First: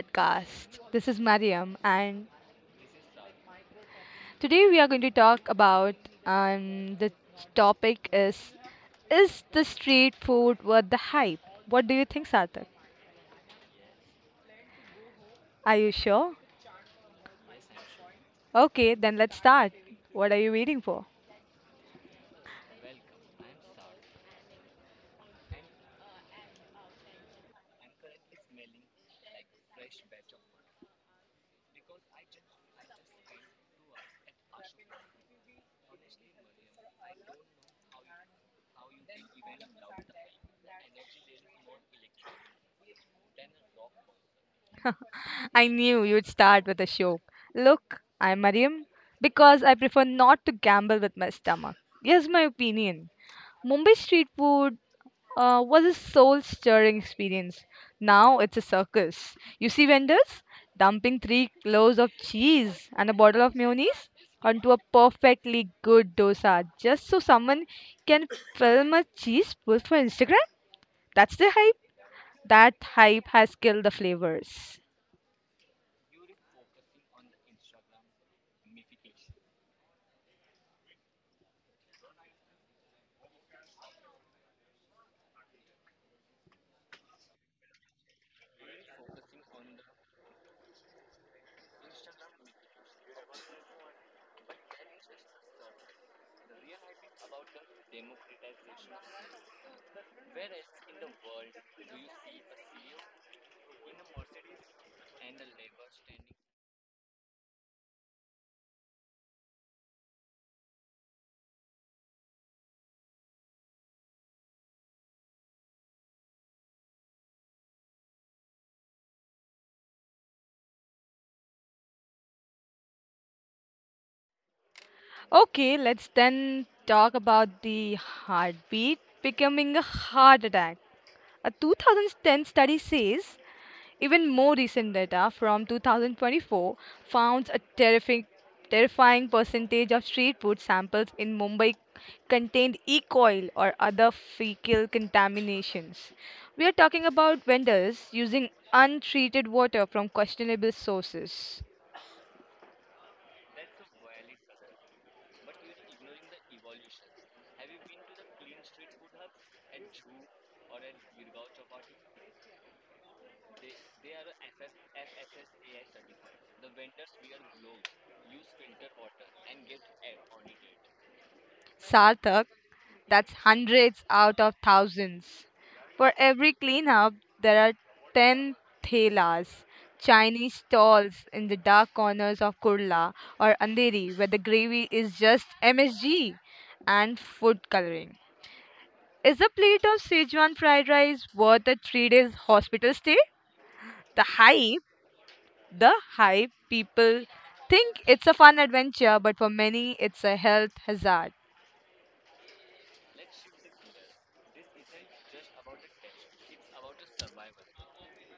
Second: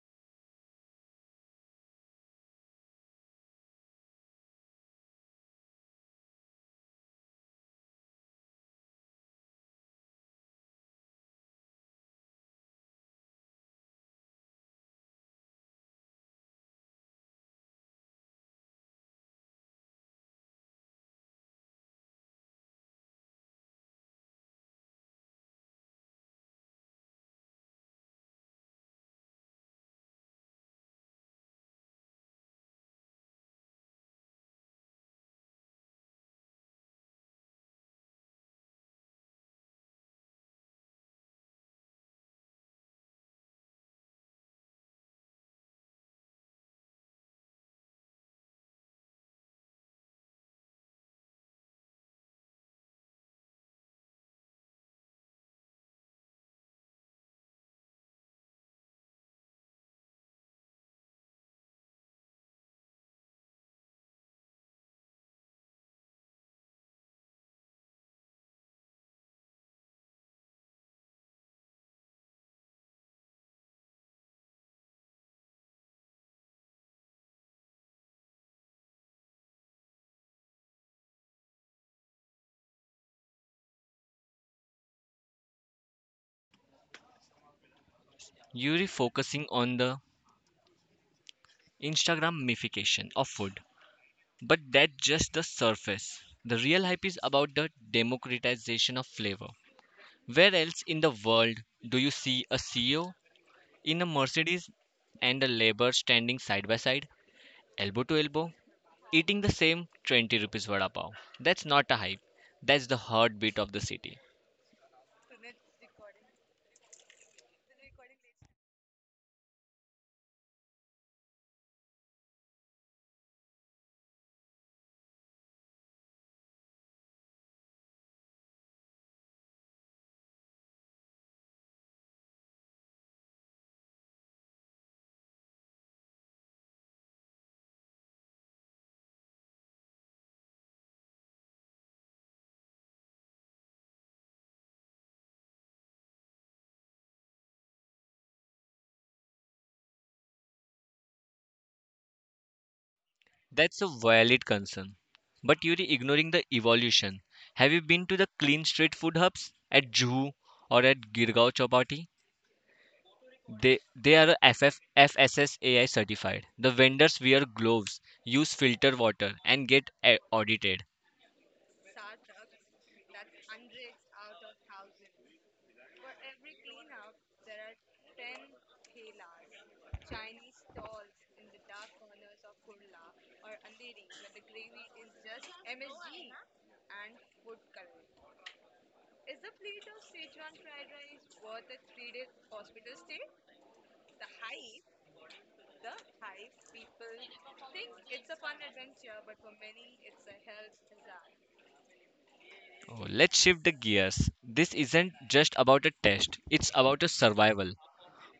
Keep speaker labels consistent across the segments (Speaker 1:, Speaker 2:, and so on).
Speaker 1: podcast. This is Mariam, and today we are going to talk about the topic is the street food worth the hype? What do you think, Sarthak? Are you sure? Okay, then let's start. What are you waiting for? I knew you'd start with a show. Look, I'm Mariam because I prefer not to gamble with my stomach. Here's my opinion. Mumbai street food was a soul stirring experience. Now it's a circus. You see vendors dumping 3 kilos of cheese and a bottle of mayonnaise onto a perfectly good dosa just so someone can film a cheese post for Instagram? That's the hype. That hype has killed the flavors.
Speaker 2: Yuri focusing on the Instagramification of food. But that's just the surface. The real hype is about the democratization of flavor. Where else in the world do you see a CEO in a Mercedes and a labor standing side by side, elbow to elbow, eating the same 20 rupees vada pav? That's not a hype. That's the heartbeat of the city.
Speaker 1: Okay, let's then talk about the heartbeat becoming a heart attack. A 2010 study says even more recent data from 2024 found a terrifying percentage of street food samples in Mumbai contained E. coli or other fecal contaminations. We are talking about vendors using untreated water from questionable sources.
Speaker 2: That's a valid concern. But you're ignoring the evolution. Have you been to the clean street food hubs at Juhu or at Girgaon Chowpatty? They are FFFSSAI certified. The vendors wear gloves, use filter water, and audited.
Speaker 1: Sarthak, that's hundreds out of thousands. For every cleanup, there are 10 thelas, Chinese stalls in the dark corners of Kurla or Andheri where the gravy is just MSG and food coloring. Is a plate of Sichuan fried rice worth a 3 days hospital stay? The hype, people think it's a fun adventure, but for many, it's a health hazard.
Speaker 2: Oh, let's shift the gears. This isn't just about a test; it's about a survival.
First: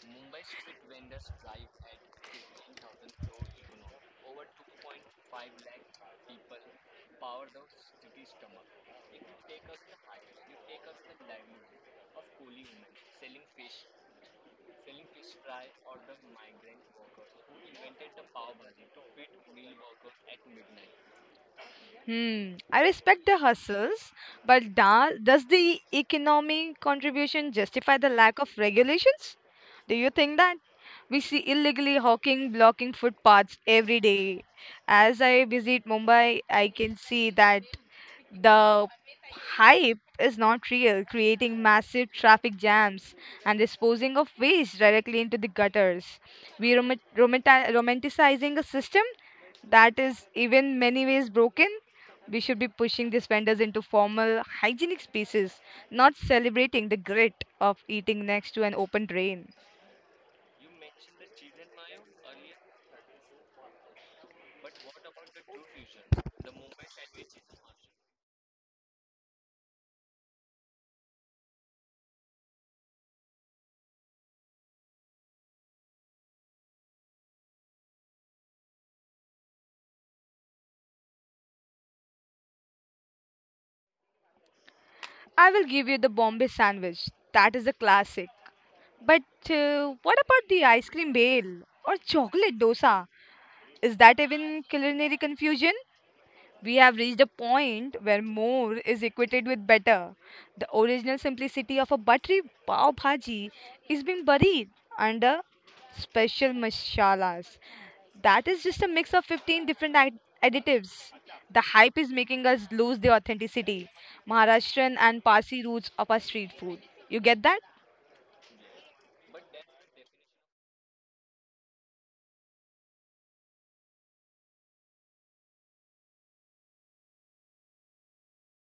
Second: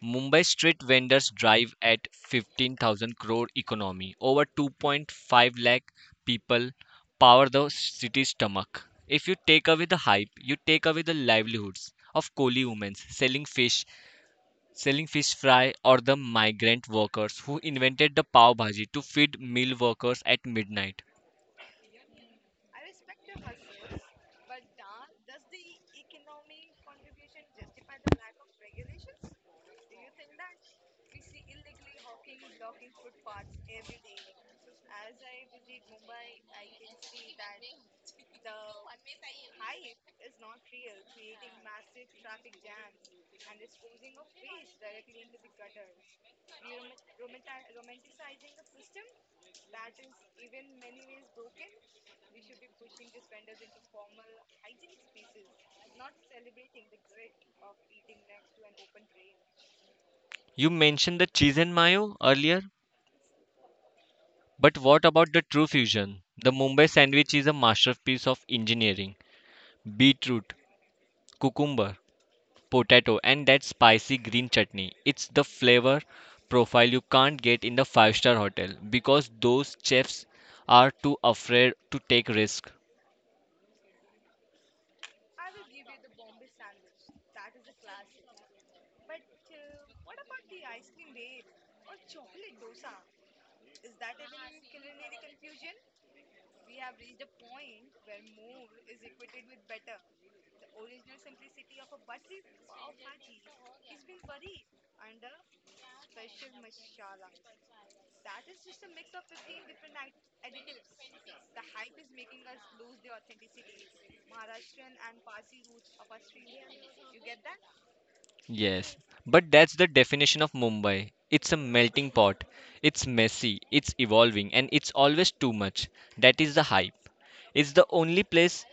Speaker 2: Mumbai street vendors drive at 15,000 crore economy. Over 2.5 lakh people power the city's stomach. If you take away the hype, you take away the livelihoods of coolie women selling fish fry, or the migrant workers who invented the pav bhaji to feed meal workers at midnight.
Speaker 1: Hmm. I respect the hustles, but does the economic contribution justify the lack of regulations? Do you think that? We see illegally hawking blocking footpaths every day. As I visit Mumbai, I can see that the hype is not real, creating massive traffic jams and disposing of waste directly into the gutters. We romanticizing a system that is even many ways broken. We should be pushing these vendors into formal hygienic spaces, not celebrating the grit of eating next to an open drain.
Speaker 2: You mentioned the cheese and mayo earlier, but what about the true fusion? The Mumbai sandwich is a masterpiece of engineering. Beetroot, cucumber, potato and that spicy green chutney. It's the flavor profile you can't get in the five-star hotel because those chefs are too afraid to take risk.
Speaker 1: I will give you the Bombay sandwich. That is a classic. But what about the ice cream bale or chocolate dosa? Is that even culinary confusion? We have reached a point where more is equated with better. The original simplicity of a buttery pav bhaji is being buried under special masalas. That is just a mix of 15 different additives. The hype is making us lose the authenticity, Maharashtrian and Parsi roots of our street food. You get that?
Speaker 2: Yes, but that's the definition of Mumbai. It's a melting pot. It's messy, it's evolving, and it's always too much. That is the hype. It's the only place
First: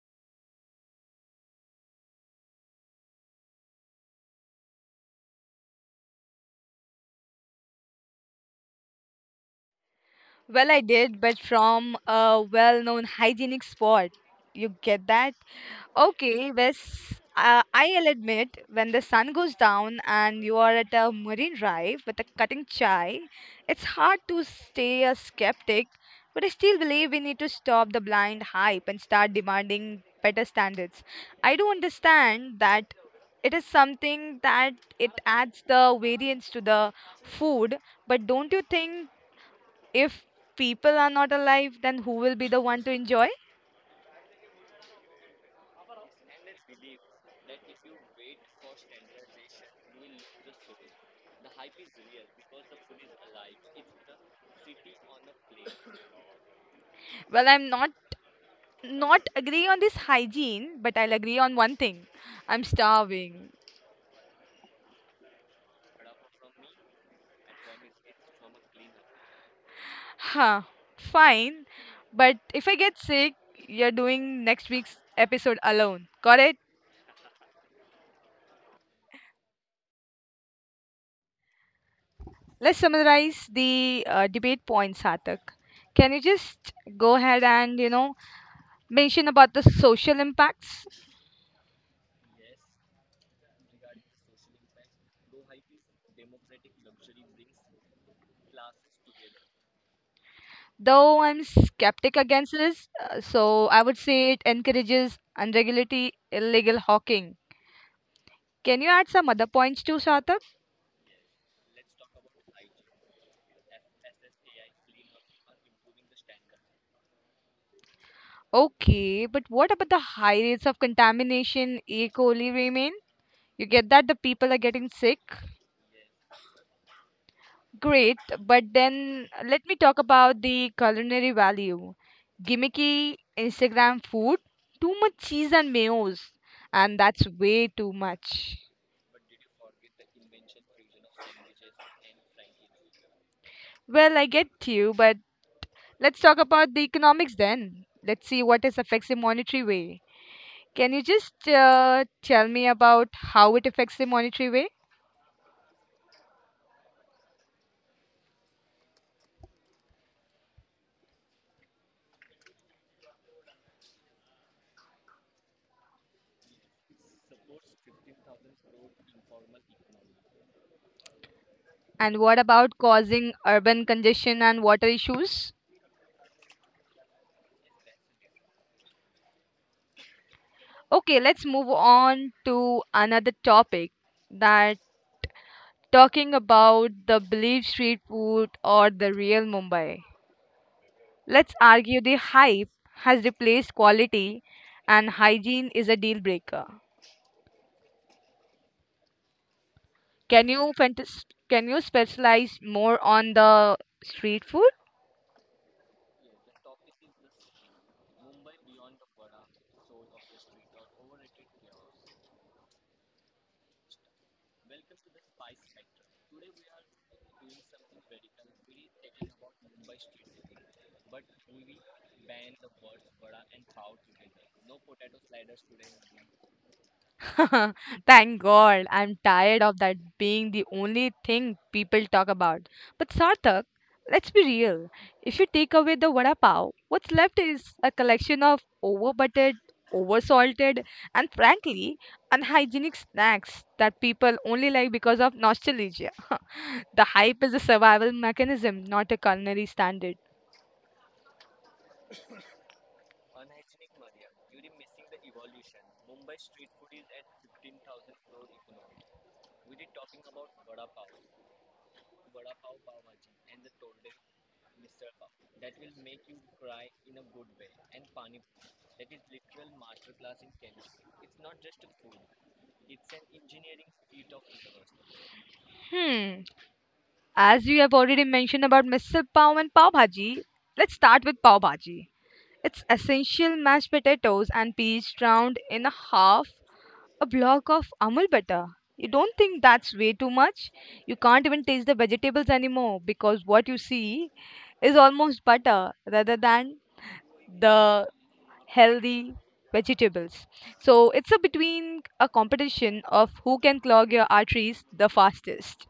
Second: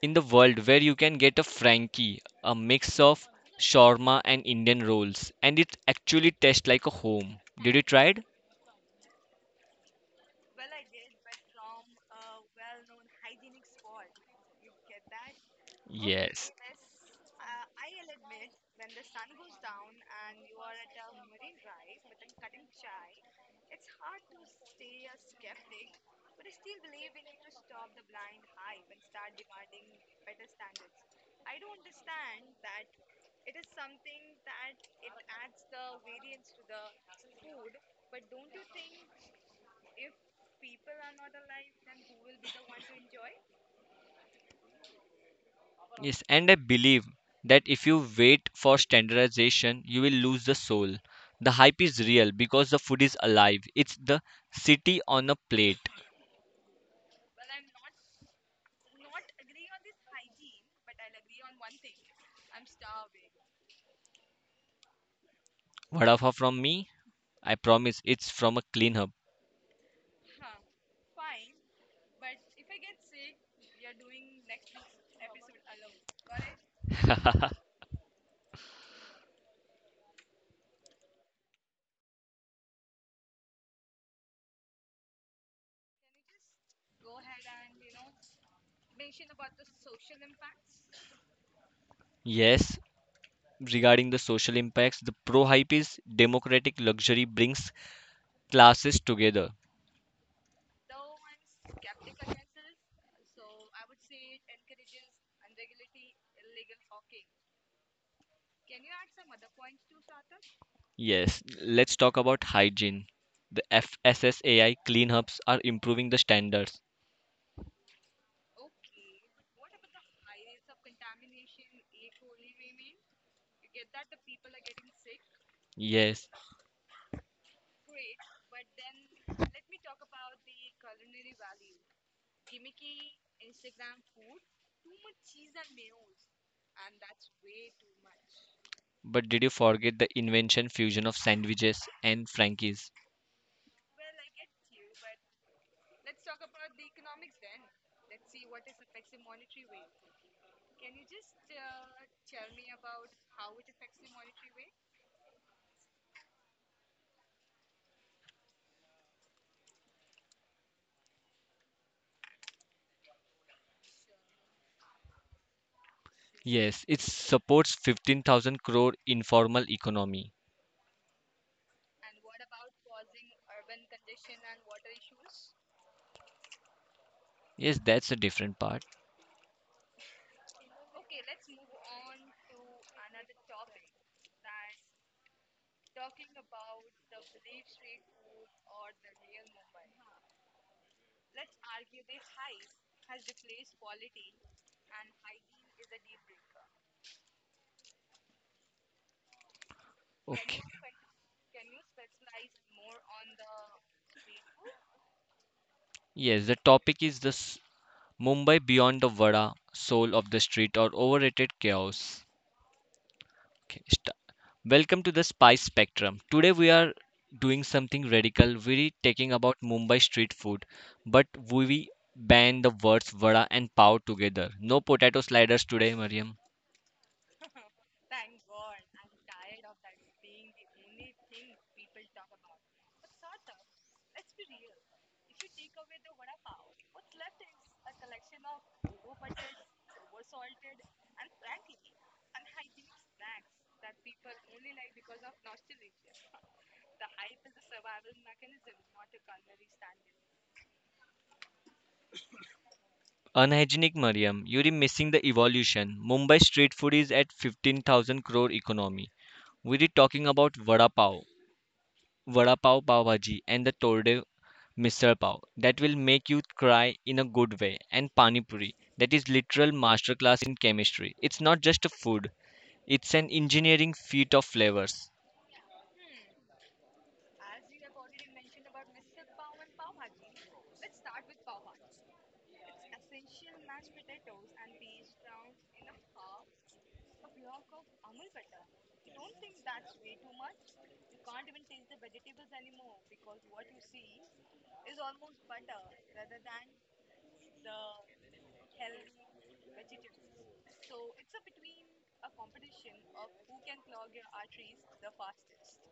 Speaker 2: in the world where you can get a Frankie, a mix of shawarma and Indian rolls, and it actually tastes like a home. Did you try it?
Speaker 1: Well, I did, but from a well known hygienic spot. You get that?
Speaker 2: Okay, yes.
Speaker 1: Okay, Wes, I'll admit when the sun goes down and you are at a marine drive with a cutting chai, it's hard to stay a skeptic, but I still believe we need to stop the blind hype and start demanding better standards. I do understand that it is something that it adds the variance to the food, but don't you think if people are not alive, then who will be the one to enjoy?
Speaker 2: Yes, and I believe that if you wait for standardization, you will lose the soul. The hype is real because the food is alive. It's the city on a plate.
Speaker 1: Well, I'm not not agree on this hygiene, but I'll agree on one thing. I'm starving.
Speaker 2: Vada pav from me, I promise it's from a clean hub.
Speaker 1: Huh, fine. But if I get sick, you're doing next week's episode alone. Got it? Let's summarize the debate points, Satak. Can you just go ahead and, mention about the social impacts?
Speaker 2: Yes, regarding the social impacts, the pro hype is democratic luxury brings classes together.
Speaker 1: Though I'm skeptic against this, so I would say it encourages unregulated illegal hawking. Can you add some other points too, Satak?
Speaker 2: Yes, let's talk about hygiene. The FSSAI clean hubs are improving the standards.
Speaker 1: Okay, but what about the high rates of contamination E. coli remain? You get that the people are getting sick?
Speaker 2: Yes,
Speaker 1: Great, but then let me talk about the culinary value. Gimmicky Instagram food, too much cheese and mayos, and that's way too much.
Speaker 2: but did you forget the invention fusion of sandwiches and Frankies?
Speaker 1: Well, I get you, but let's talk about the economics then. Let's see what it affects the monetary way. Can you just tell me about how it affects the monetary way?
Speaker 2: Yes, it supports 15,000 crore informal economy.
Speaker 1: And what about causing urban congestion and water issues?
Speaker 2: Yes, that's a different part.
Speaker 1: Okay, let's move on to another topic that talking about the believed street food or the real Mumbai. Let's argue the hype has replaced quality and hygiene is a deal breaker.
Speaker 2: Okay.
Speaker 1: Can you specialize more on the street food?
Speaker 2: Yes, the topic is the Mumbai beyond the Vada, soul of the street or overrated chaos. Okay, sta- Welcome to the Spice Spectrum. Today we are doing something radical. We're talking about Mumbai street food, but we ban the words vada and pav together. No potato sliders today, Mariam.
Speaker 1: Thank God, I'm tired of that being the only thing people talk about. But Sarthak, let's be real. If you take away the vada pav, what's left is a collection of overbuttered, oversalted, and frankly, unhygienic snacks that people only like because of nostalgia. The hype is a survival mechanism, not a culinary standard.
Speaker 2: Unhygienic Mariam, you're missing the evolution. Mumbai street food is at 15,000 crore economy. We're talking about vada pav. Vada pav, pav bhaji and the tordev misal pav that will make you cry in a good way, and pani puri that is literal masterclass in chemistry. It's not just a food, it's an engineering feat of flavors.
Speaker 1: Hmm. As you have already mentioned about misal pav and pav bhaji, let's start with pav bhaji. It's essential mashed potatoes and peas drowned in a half a block of amul butter. You don't think that's way too much? You can't even taste the vegetables anymore because what you see is almost butter rather than the healthy vegetables. So it's a between a competition of who can clog your arteries the fastest.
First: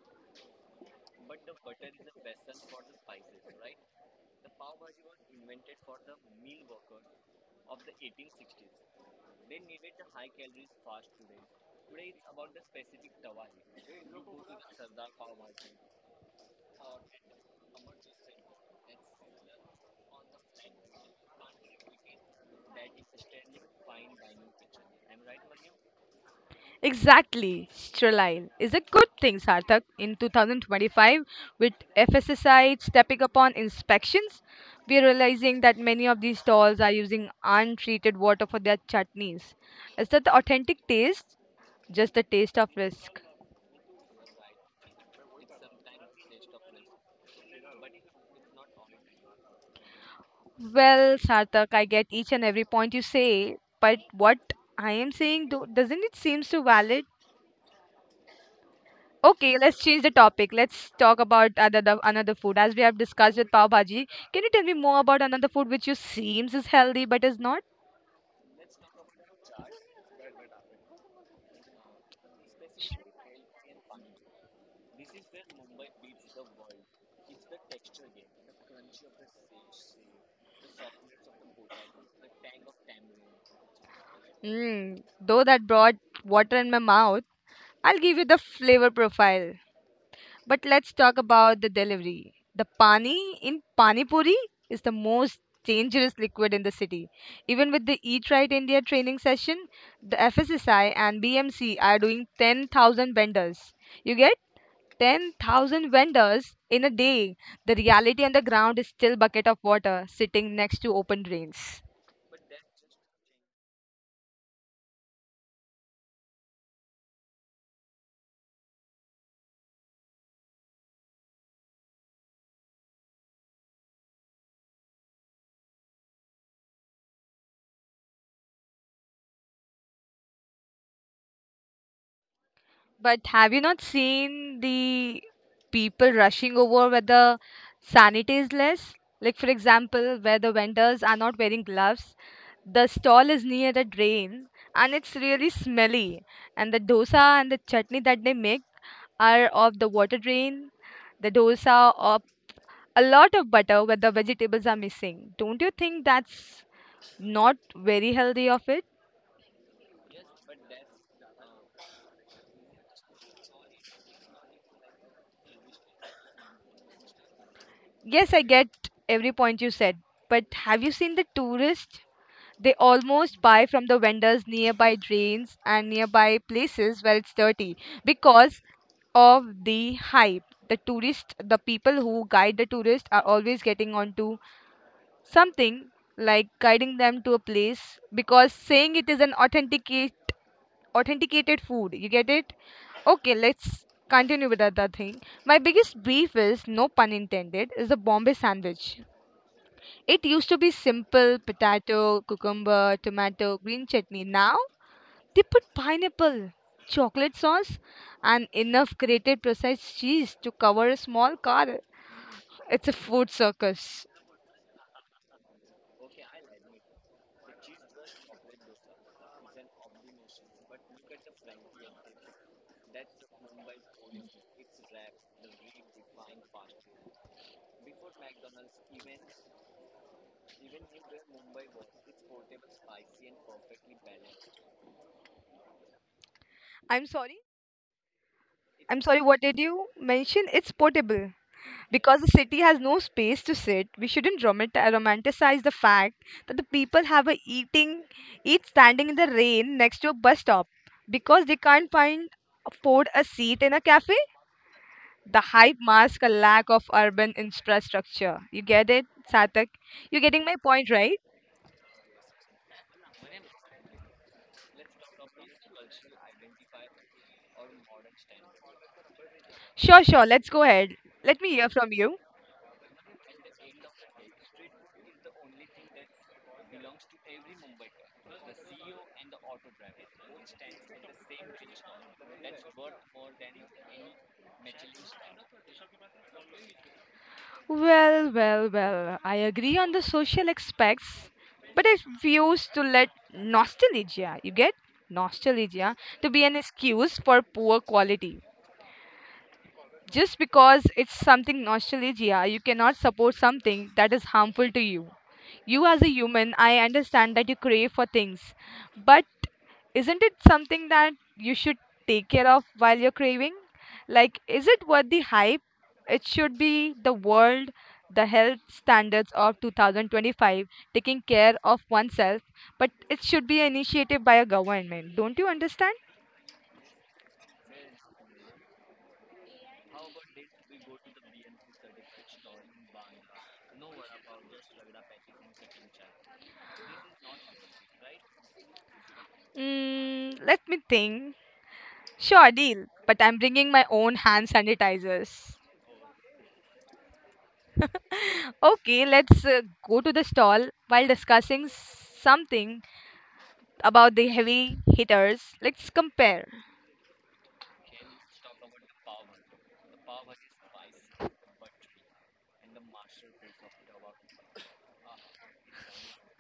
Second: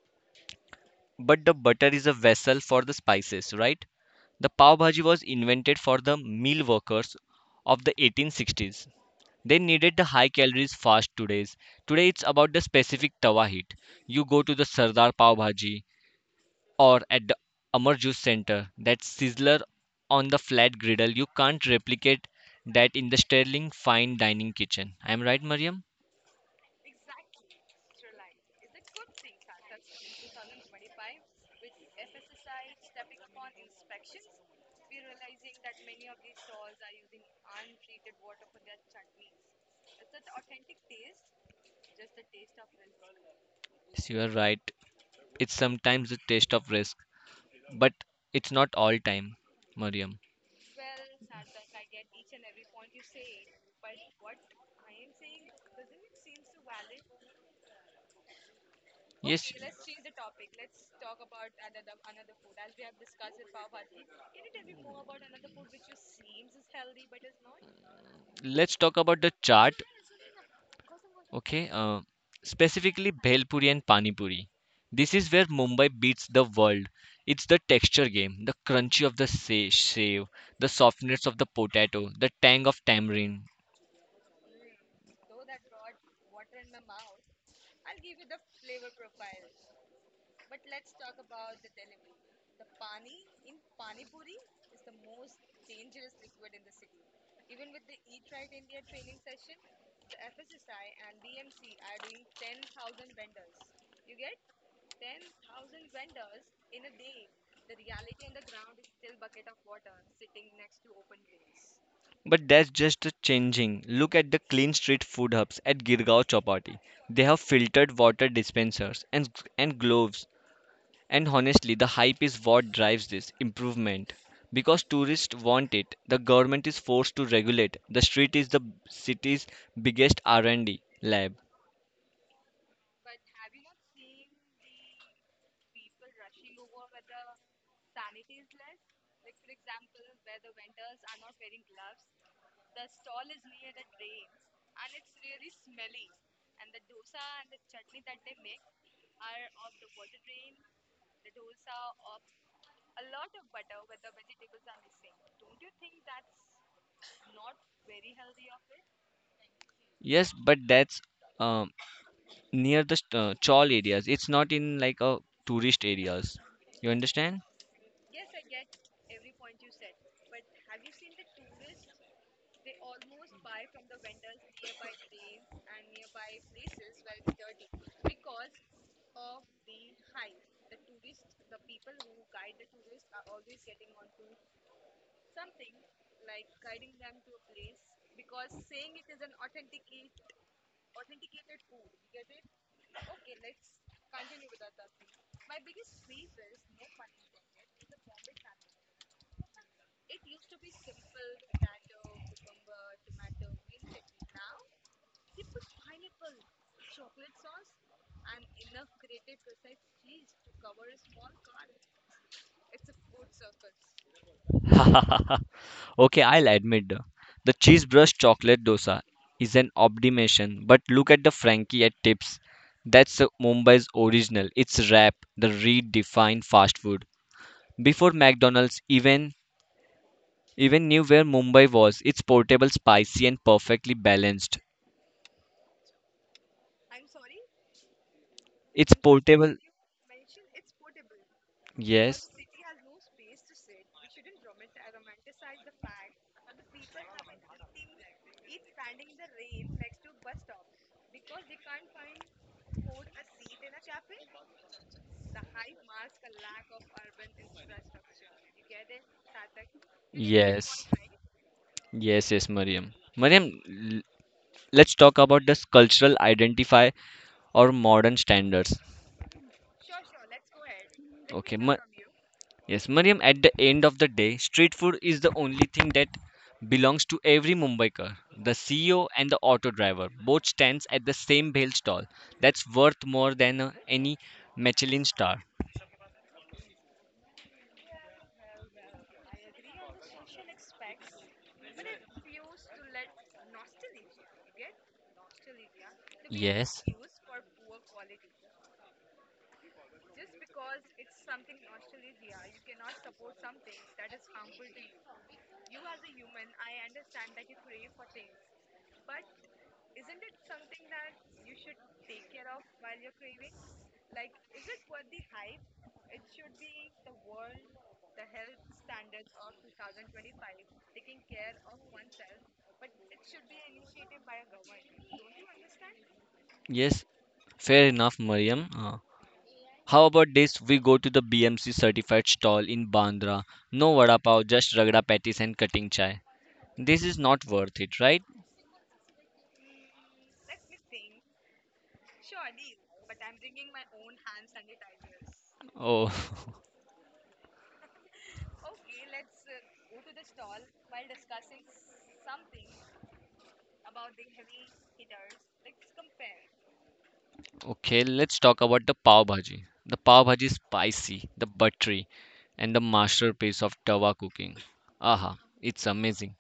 Speaker 2: But the butter is a vessel for the spices, right? The pav bhaji was invented for the meal workers of the 1860s. They needed the high calories fast today. Today it's about the specific tawa heat. You go to the Sardar pav bhaji or at the Amar Juice Center. That sizzler on the flat griddle, you can't replicate that in the sterling fine dining kitchen. I'm right, Mariam?
Speaker 1: Exactly, sterile is a good thing, Sarthak. In 2025, with FSSI stepping up on inspections, we are realizing that many of these stalls are using untreated water for their chutneys. Is that the authentic taste? Just the taste of risk.
Speaker 2: Yes, you are right. It's sometimes a taste of risk, but it's not all time, Mariam.
Speaker 1: Well, Sarthak, I get each and every point you say, but what I am saying, doesn't it seems so valid?
Speaker 2: Yes.
Speaker 1: Okay,
Speaker 2: Let's
Speaker 1: let's
Speaker 2: Let's change
Speaker 1: change the
Speaker 2: the topic.
Speaker 1: topic.
Speaker 2: Let's
Speaker 1: Let's
Speaker 2: talk
Speaker 1: talk
Speaker 2: about
Speaker 1: about
Speaker 2: another
Speaker 1: another
Speaker 2: another
Speaker 1: another
Speaker 2: food.
Speaker 1: food.
Speaker 2: food As
Speaker 1: As we
Speaker 2: we have
Speaker 1: have
Speaker 2: discussed
Speaker 1: discussed
Speaker 2: with
Speaker 1: with
Speaker 2: Pav
Speaker 1: pav
Speaker 2: Bhaji,
Speaker 1: bhaji,
Speaker 2: can
Speaker 1: can
Speaker 2: you
Speaker 1: you tell
Speaker 2: tell me
Speaker 1: me more
Speaker 2: more about
Speaker 1: about another
Speaker 2: another food
Speaker 1: food
Speaker 2: which
Speaker 1: which
Speaker 2: you
Speaker 1: you seems
Speaker 2: seems is
Speaker 1: is
Speaker 2: is
Speaker 1: healthy
Speaker 2: healthy but
Speaker 1: but
Speaker 2: is
Speaker 1: is
Speaker 2: not?
Speaker 1: not?
Speaker 2: Let's talk about the chart. Okay, uh, Specifically Bhelpuri and Panipuri. This is where Mumbai beats the world. It's the texture game, the crunchy of the save, the softness of the potato, the tang of tamarind.
Speaker 1: Mm, though that brought water in my mouth, I'll give you the flavor profile. But let's talk about the delivery. The pani in pani puri is the most dangerous liquid in the city. Even with the Eat Right India training session, the FSSI and BMC are doing 10,000 vendors. You get 10,000 vendors in a day. The reality on the ground is still bucket of water sitting next to open drains.
Speaker 2: But that's just a changing. Look at the clean street food hubs at Girgaon Chowpatty. They have filtered water dispensers and gloves. And honestly, the hype is what drives this improvement. Because tourists want it, the government is forced to regulate. The street is the city's biggest R&D lab.
Speaker 1: But have you not seen the people rushing over where the sanity is less? Like, for example, where the vendors are not wearing gloves, the stall is near the drain and it's really smelly. And the dosa and the chutney that they make are of the water drain, the dosa, of a lot of butter where the vegetables are missing. Don't you think that's not very healthy of it?
Speaker 2: Yes, but that's um, near the chawl areas. It's not in like a tourist areas. You understand?
Speaker 1: Yes, I get every point you said, but have you seen the tourist? They almost buy from the vendors nearby drains and nearby places where it's dirty because of the hype. The tourists, the people who guide the tourists are always getting onto something like guiding them to a place because saying it is an authenticated food. You get it? Okay, let's continue with other thing. My biggest beef is, no pun intended, is the Bombay sandwich. It used to be simple potato, cucumber, tomato, green chutney. Now they put pineapple, chocolate sauce, and enough grated processed cheese to cover a small car. It's a food circus.
Speaker 2: Okay, I'll admit the cheese brush chocolate dosa is an obdimation, but look at the Frankie at tips. That's Mumbai's original. It's rap, the redefined fast food. Before McDonald's even knew where Mumbai was, it's portable, spicy, and perfectly balanced.
Speaker 1: I'm sorry.
Speaker 2: It's
Speaker 1: I'm sorry, what
Speaker 2: portable.
Speaker 1: did you mention? It's portable. Because the
Speaker 2: Yes,
Speaker 1: city has no space to sit, we shouldn't romanticize the fact that the people eat standing in the rain next to a bus stop because they can't find afford a seat in a cafe. The hype masks a lack of urban infrastructure. You get it, Satak? You're getting my
Speaker 2: yes,
Speaker 1: point, right?
Speaker 2: yes, Mariam. L- let's talk about this cultural identify or modern standards.
Speaker 1: Sure, sure. Let's go ahead. Let me
Speaker 2: Okay,
Speaker 1: hear
Speaker 2: ma-
Speaker 1: from you.
Speaker 2: Yes, Mariam, at the end of the day, street food is the only thing that belongs to every Mumbaikar. The CEO and the auto driver both stands at the same bhel stall. That's worth more than any Michelin star.
Speaker 1: Well, well, well. I agree on the social aspects, but I refuse to let nostalgia, you get nostalgia, to be an
Speaker 2: Yes,
Speaker 1: excuse for poor quality. Just because it's something nostalgia, you cannot support something that is harmful to you. You, as a human, I understand that you crave for things, but isn't it something that you should take care of while you're craving? Like, is it worth the hype? It should be the world, the health standards of 2025, taking care of oneself, but it should be an initiative by a government. Don't you understand?
Speaker 2: yes, fair enough, Mariam. How about this? We go to the BMC certified stall in Bandra. No vada pav, just ragda patties and cutting chai. This is not worth it, right?
Speaker 1: Mm, let me think. Sure, deal. But I'm bringing my own hand sanitizers.
Speaker 2: Oh.
Speaker 1: Okay, let's go to the stall while discussing something about the heavy hitters. Let's compare.
Speaker 2: Okay, let's talk about the pav bhaji. The pav bhaji is spicy, the buttery, and the masterpiece of tawa cooking. Aha, it's amazing.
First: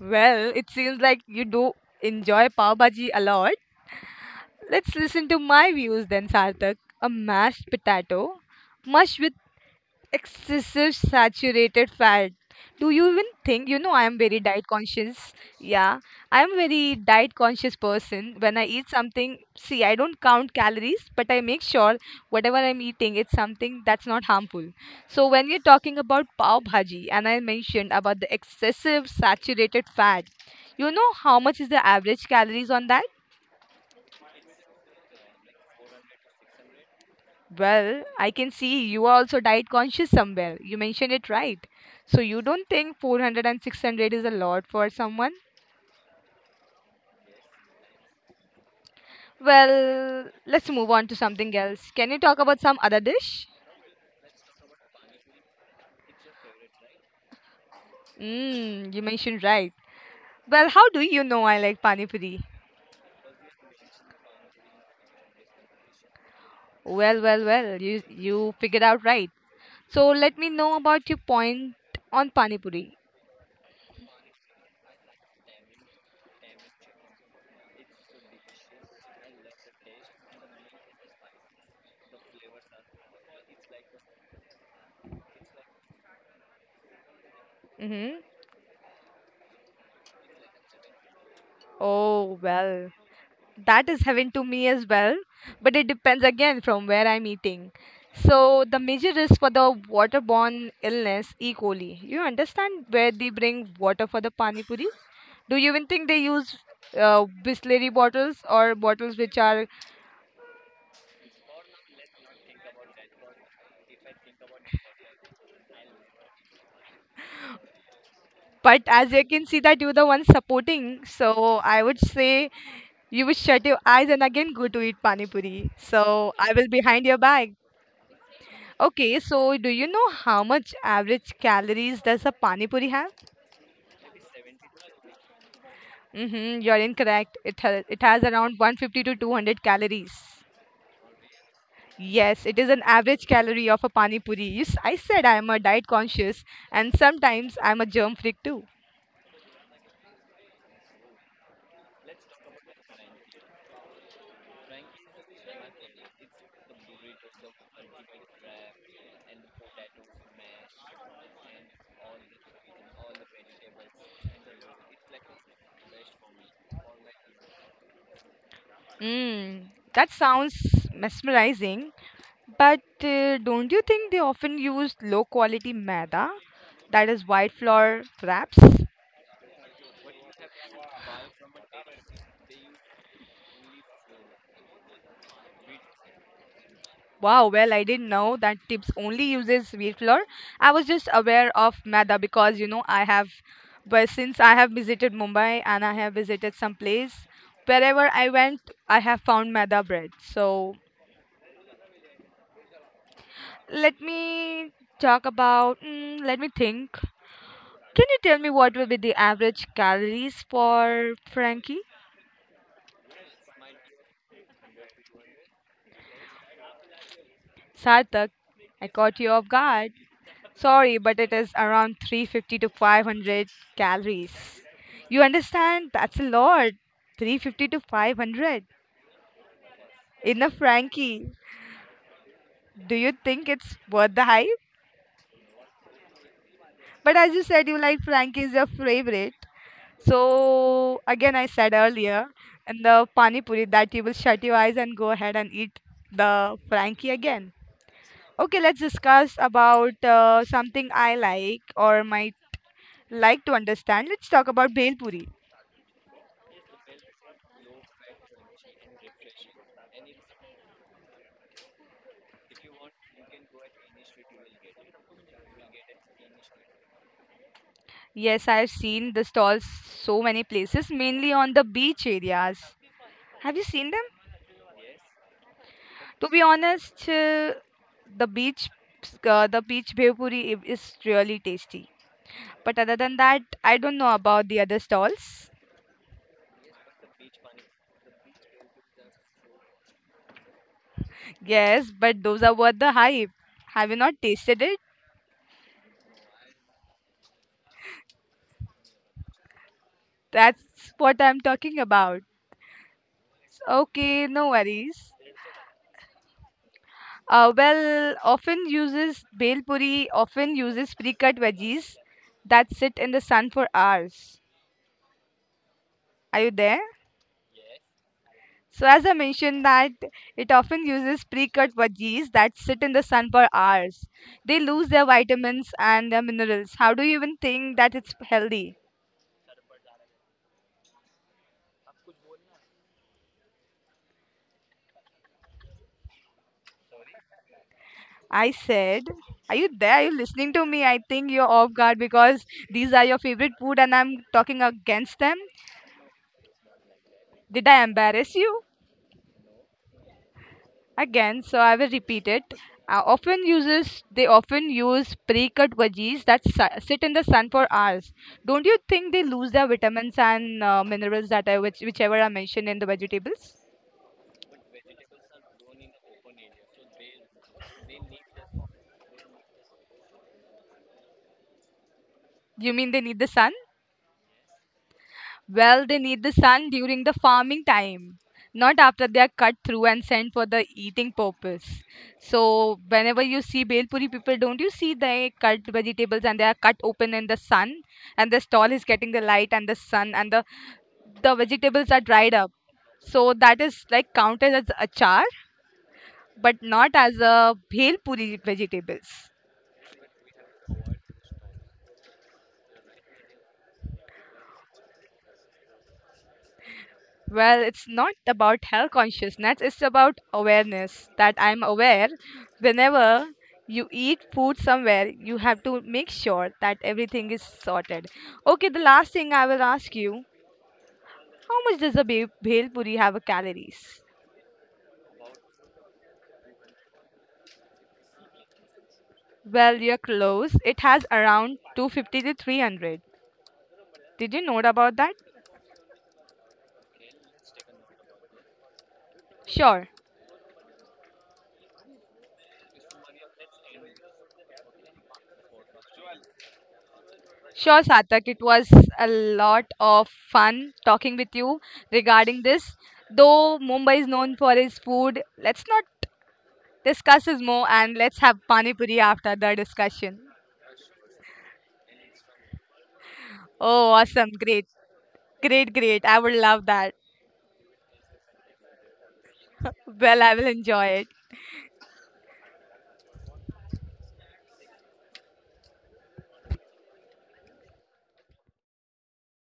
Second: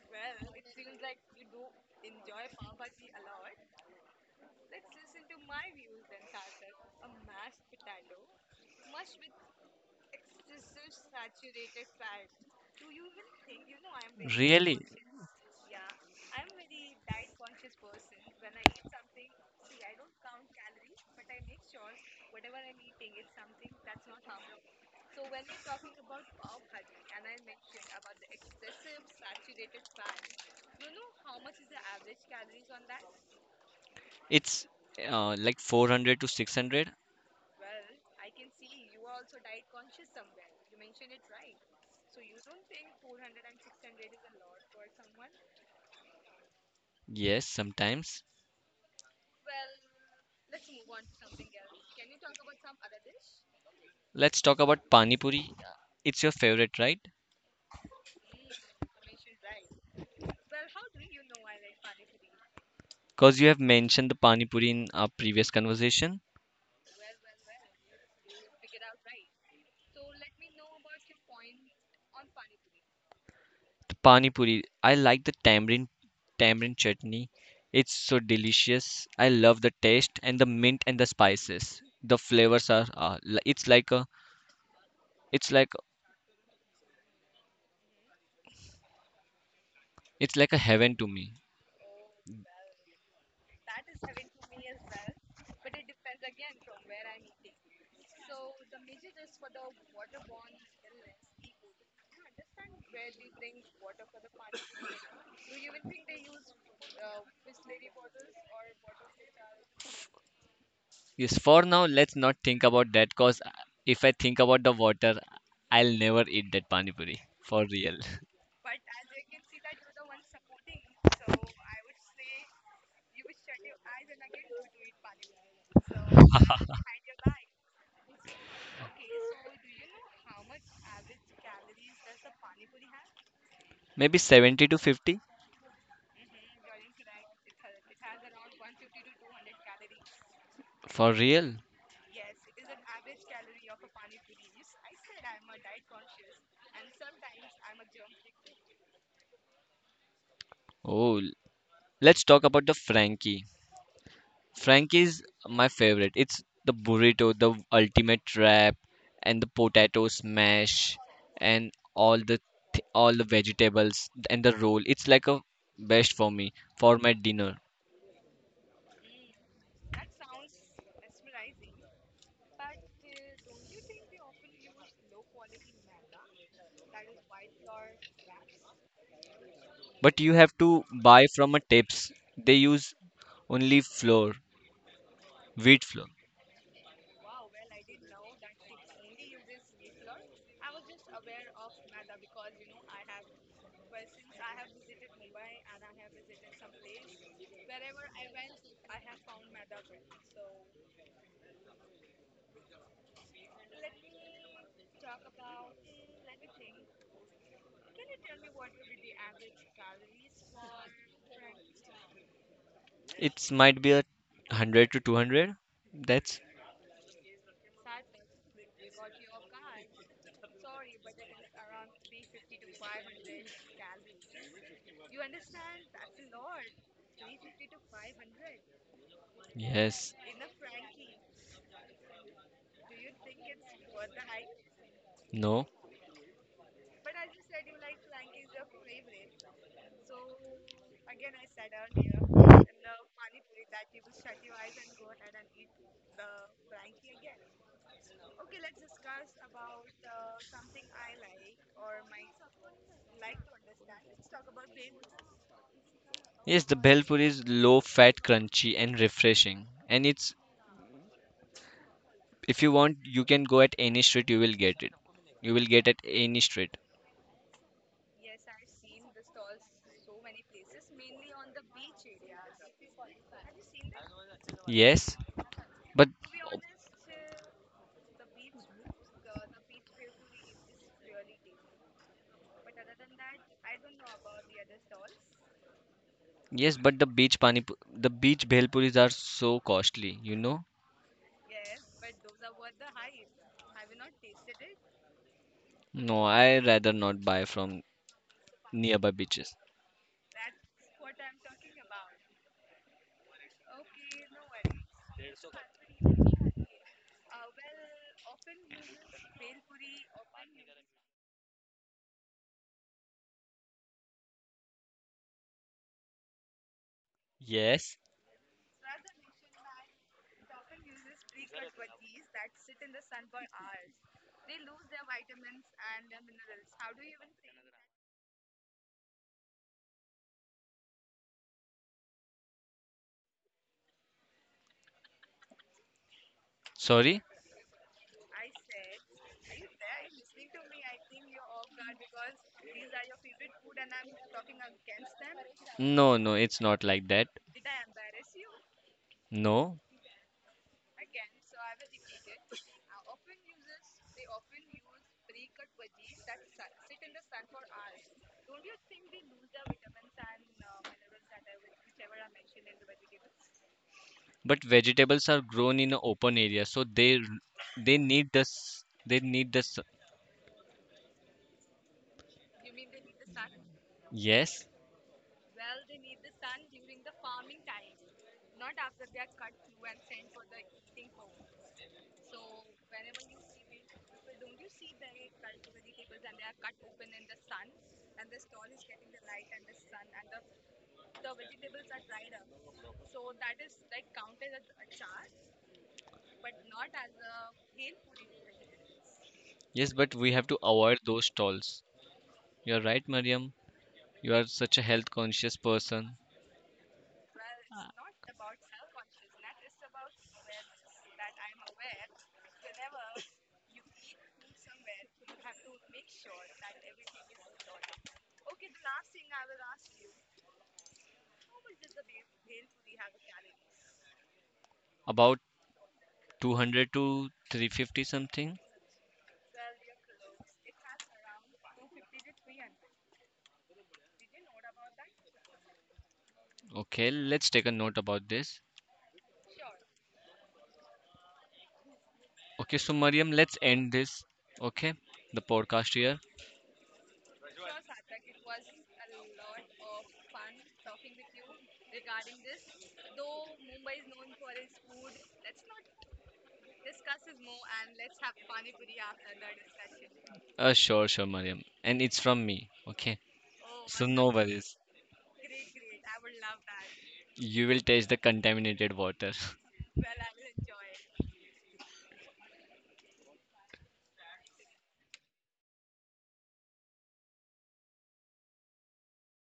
Speaker 1: Well, it seems like you do enjoy pav bhaji a lot. Let's listen to my views then, Sarthak. A mashed potato, mush excessive saturated fat, do you even think, you know, I am very diet
Speaker 2: Really?
Speaker 1: conscious? Yeah, I am very diet conscious person. When I eat something, see, I don't count calories, but I make sure whatever I'm eating it's something that's not harmful. So when we are talking about pav bhaji and I mentioned about the excessive saturated fat, you know how much is the average calories on that?
Speaker 2: It's like 400 to 600?
Speaker 1: Well, I can see you are also diet conscious somewhere. You mentioned it right. So you don't think 400 and 600 is a lot for someone?
Speaker 2: Yes, sometimes.
Speaker 1: Well, let's move on to something else. Can you talk about some other dish?
Speaker 2: Let's talk about pani puri. It's your favorite, right?
Speaker 1: Mmm, you mentioned right. Well, how do you know I like pani puri?
Speaker 2: Because you have mentioned the pani puri in our previous conversation.
Speaker 1: Well, you figured out right. So let me know about your point on pani puri.
Speaker 2: The pani puri, I like the tamarind chutney. It's so delicious. I love the taste and the mint and the spices. The flavors are it's like
Speaker 1: Mm-hmm.
Speaker 2: it's like a heaven to me.
Speaker 1: Oh, well, that is heaven to me as well, but it depends again from where I'm eating. So the major risk for the waterborne illness, E. coli, you understand where they bring water for the pani puri? Do you even think they use Bisleri bottles or bottles which are?
Speaker 2: Yes, for now let's not think about that cause if I think about the water, I'll never eat that pani puri for real.
Speaker 1: But as you can see that you're the one supporting, so I would say you would shut your eyes and again go to eat pani puri, so I will behind your back. Okay, so do you know how much average calories does a pani puri have?
Speaker 2: Maybe 70 to 50
Speaker 1: Mm-hmm, you're incorrect. It has around 150 to 200 calories.
Speaker 2: for real.
Speaker 1: Yes, it is an average calorie of a pani puri. Yes, I said I am a diet conscious and sometimes I'm a germ freak too.
Speaker 2: Oh, let's talk about the Frankie. Frankie's my favorite. It's the burrito, the ultimate wrap, and the potato smash, and all the vegetables and the roll. It's like a best for me for my dinner.
Speaker 1: Mm, that sounds mesmerizing, but don't you think they often use low quality maida, that is white flour wraps?
Speaker 2: But you have to buy from a tips. They use only flour, wheat flour.
Speaker 1: Wow, well, I didn't know that tips only uses wheat flour. I was just aware of maida because you know I have, but since I have visited Mumbai and I have visited some place, wherever I went, I have found maida bread. So let me talk about. Mm, let me think. Can you tell me what will be the average calories for Frankie?
Speaker 2: It's might be 100 to 200. That's
Speaker 1: Sartak, I caught you off guard. Sorry, but it is around 350 to 500 calories. You understand? That's a lot. 350 to 500.
Speaker 2: yes,
Speaker 1: In a Frankie. Do you think it's worth the hype?
Speaker 2: no.
Speaker 1: But as you said, you like Frankie is your favorite. So, again, I said earlier, in the Pani Puri, that you will shut your eyes and go ahead and eat the Frankie again. Okay, let's discuss about something I like or might like to understand. Let's talk about Bhel Puri.
Speaker 2: Yes, the bell puri is low fat, crunchy, and refreshing, and it's if you want, you can go at any street, you will get it. You will get at any street.
Speaker 1: Yes, I've seen the stalls so many places, mainly on the beach areas. Have you seen them?
Speaker 2: Yes, but
Speaker 1: To be honest, the beach, the beach bhel puri is really tasty. But other than that, I don't know about the other stalls.
Speaker 2: the the beach bhel puris are so costly, you know?
Speaker 1: Yes, but those are worth the hype. Have you not tasted it?
Speaker 2: No, I rather not buy from nearby beaches.
Speaker 1: That's what I'm talking about. Okay, no worries. Well, often uses bhel puri often uses pre-cut veggies that sit in the sun for hours. Are you there?
Speaker 2: Yes.
Speaker 1: So as I mentioned that it often uses pre-cut veggies that sit in the sun for hours. They lose their vitamins and their minerals. How do you even think that it's healthy?
Speaker 2: Sorry?
Speaker 1: I said, are you there? Are you listening to me? I think you're off guard because these are your favorite food and I'm talking against them.
Speaker 2: No, no, it's not like that.
Speaker 1: Did I embarrass you?
Speaker 2: No,
Speaker 1: Again, so I will repeat it. Often uses they often use pre-cut veggies that sit in the sun for hours. Don't you think they lose their vitamins and minerals that I which whichever are mentioned in the vegetables?
Speaker 2: but Vegetables are grown in an open area, so they need this. They need this.
Speaker 1: You mean they need the sun?
Speaker 2: Yes.
Speaker 1: Well, they need the sun during the farming time, not after they are cut through and sent for the eating purpose. So whenever you see Belpuri people, don't you see they cut vegetables and they are cut open in the sun and the stall is getting the light and the sun and the vegetables are dried up. So that is like counted as achar, but not as a bhel puri vegetables.
Speaker 2: Yes, but we have to avoid those stalls. You are right, Mariam. You are such a health conscious person.
Speaker 1: Well, it's not about health consciousness, it's about awareness that I'm aware whenever you eat food somewhere, you have to make sure that everything is sorted. Okay, the last thing I will ask you, how much does a bhel puri have a calories?
Speaker 2: About 200 to 350 something.
Speaker 1: Well, you're close. It has around 250 to 300. Did you know about that?
Speaker 2: Okay, let's take a note about this.
Speaker 1: Sure.
Speaker 2: Okay, so Mariam, let's end this. Okay, the podcast here.
Speaker 1: Sure, Satak, it was a lot of fun talking with you regarding this. Though Mumbai is known for its food, let's not discuss this more and let's have pani puri after the discussion.
Speaker 2: Sure, sure, Mariam. And it's from me. Okay,
Speaker 1: Oh,
Speaker 2: so
Speaker 1: awesome.
Speaker 2: no
Speaker 1: Great.
Speaker 2: worries.
Speaker 1: Great, great. I would love that.
Speaker 2: You will taste the contaminated water.
Speaker 1: Well, I will enjoy it.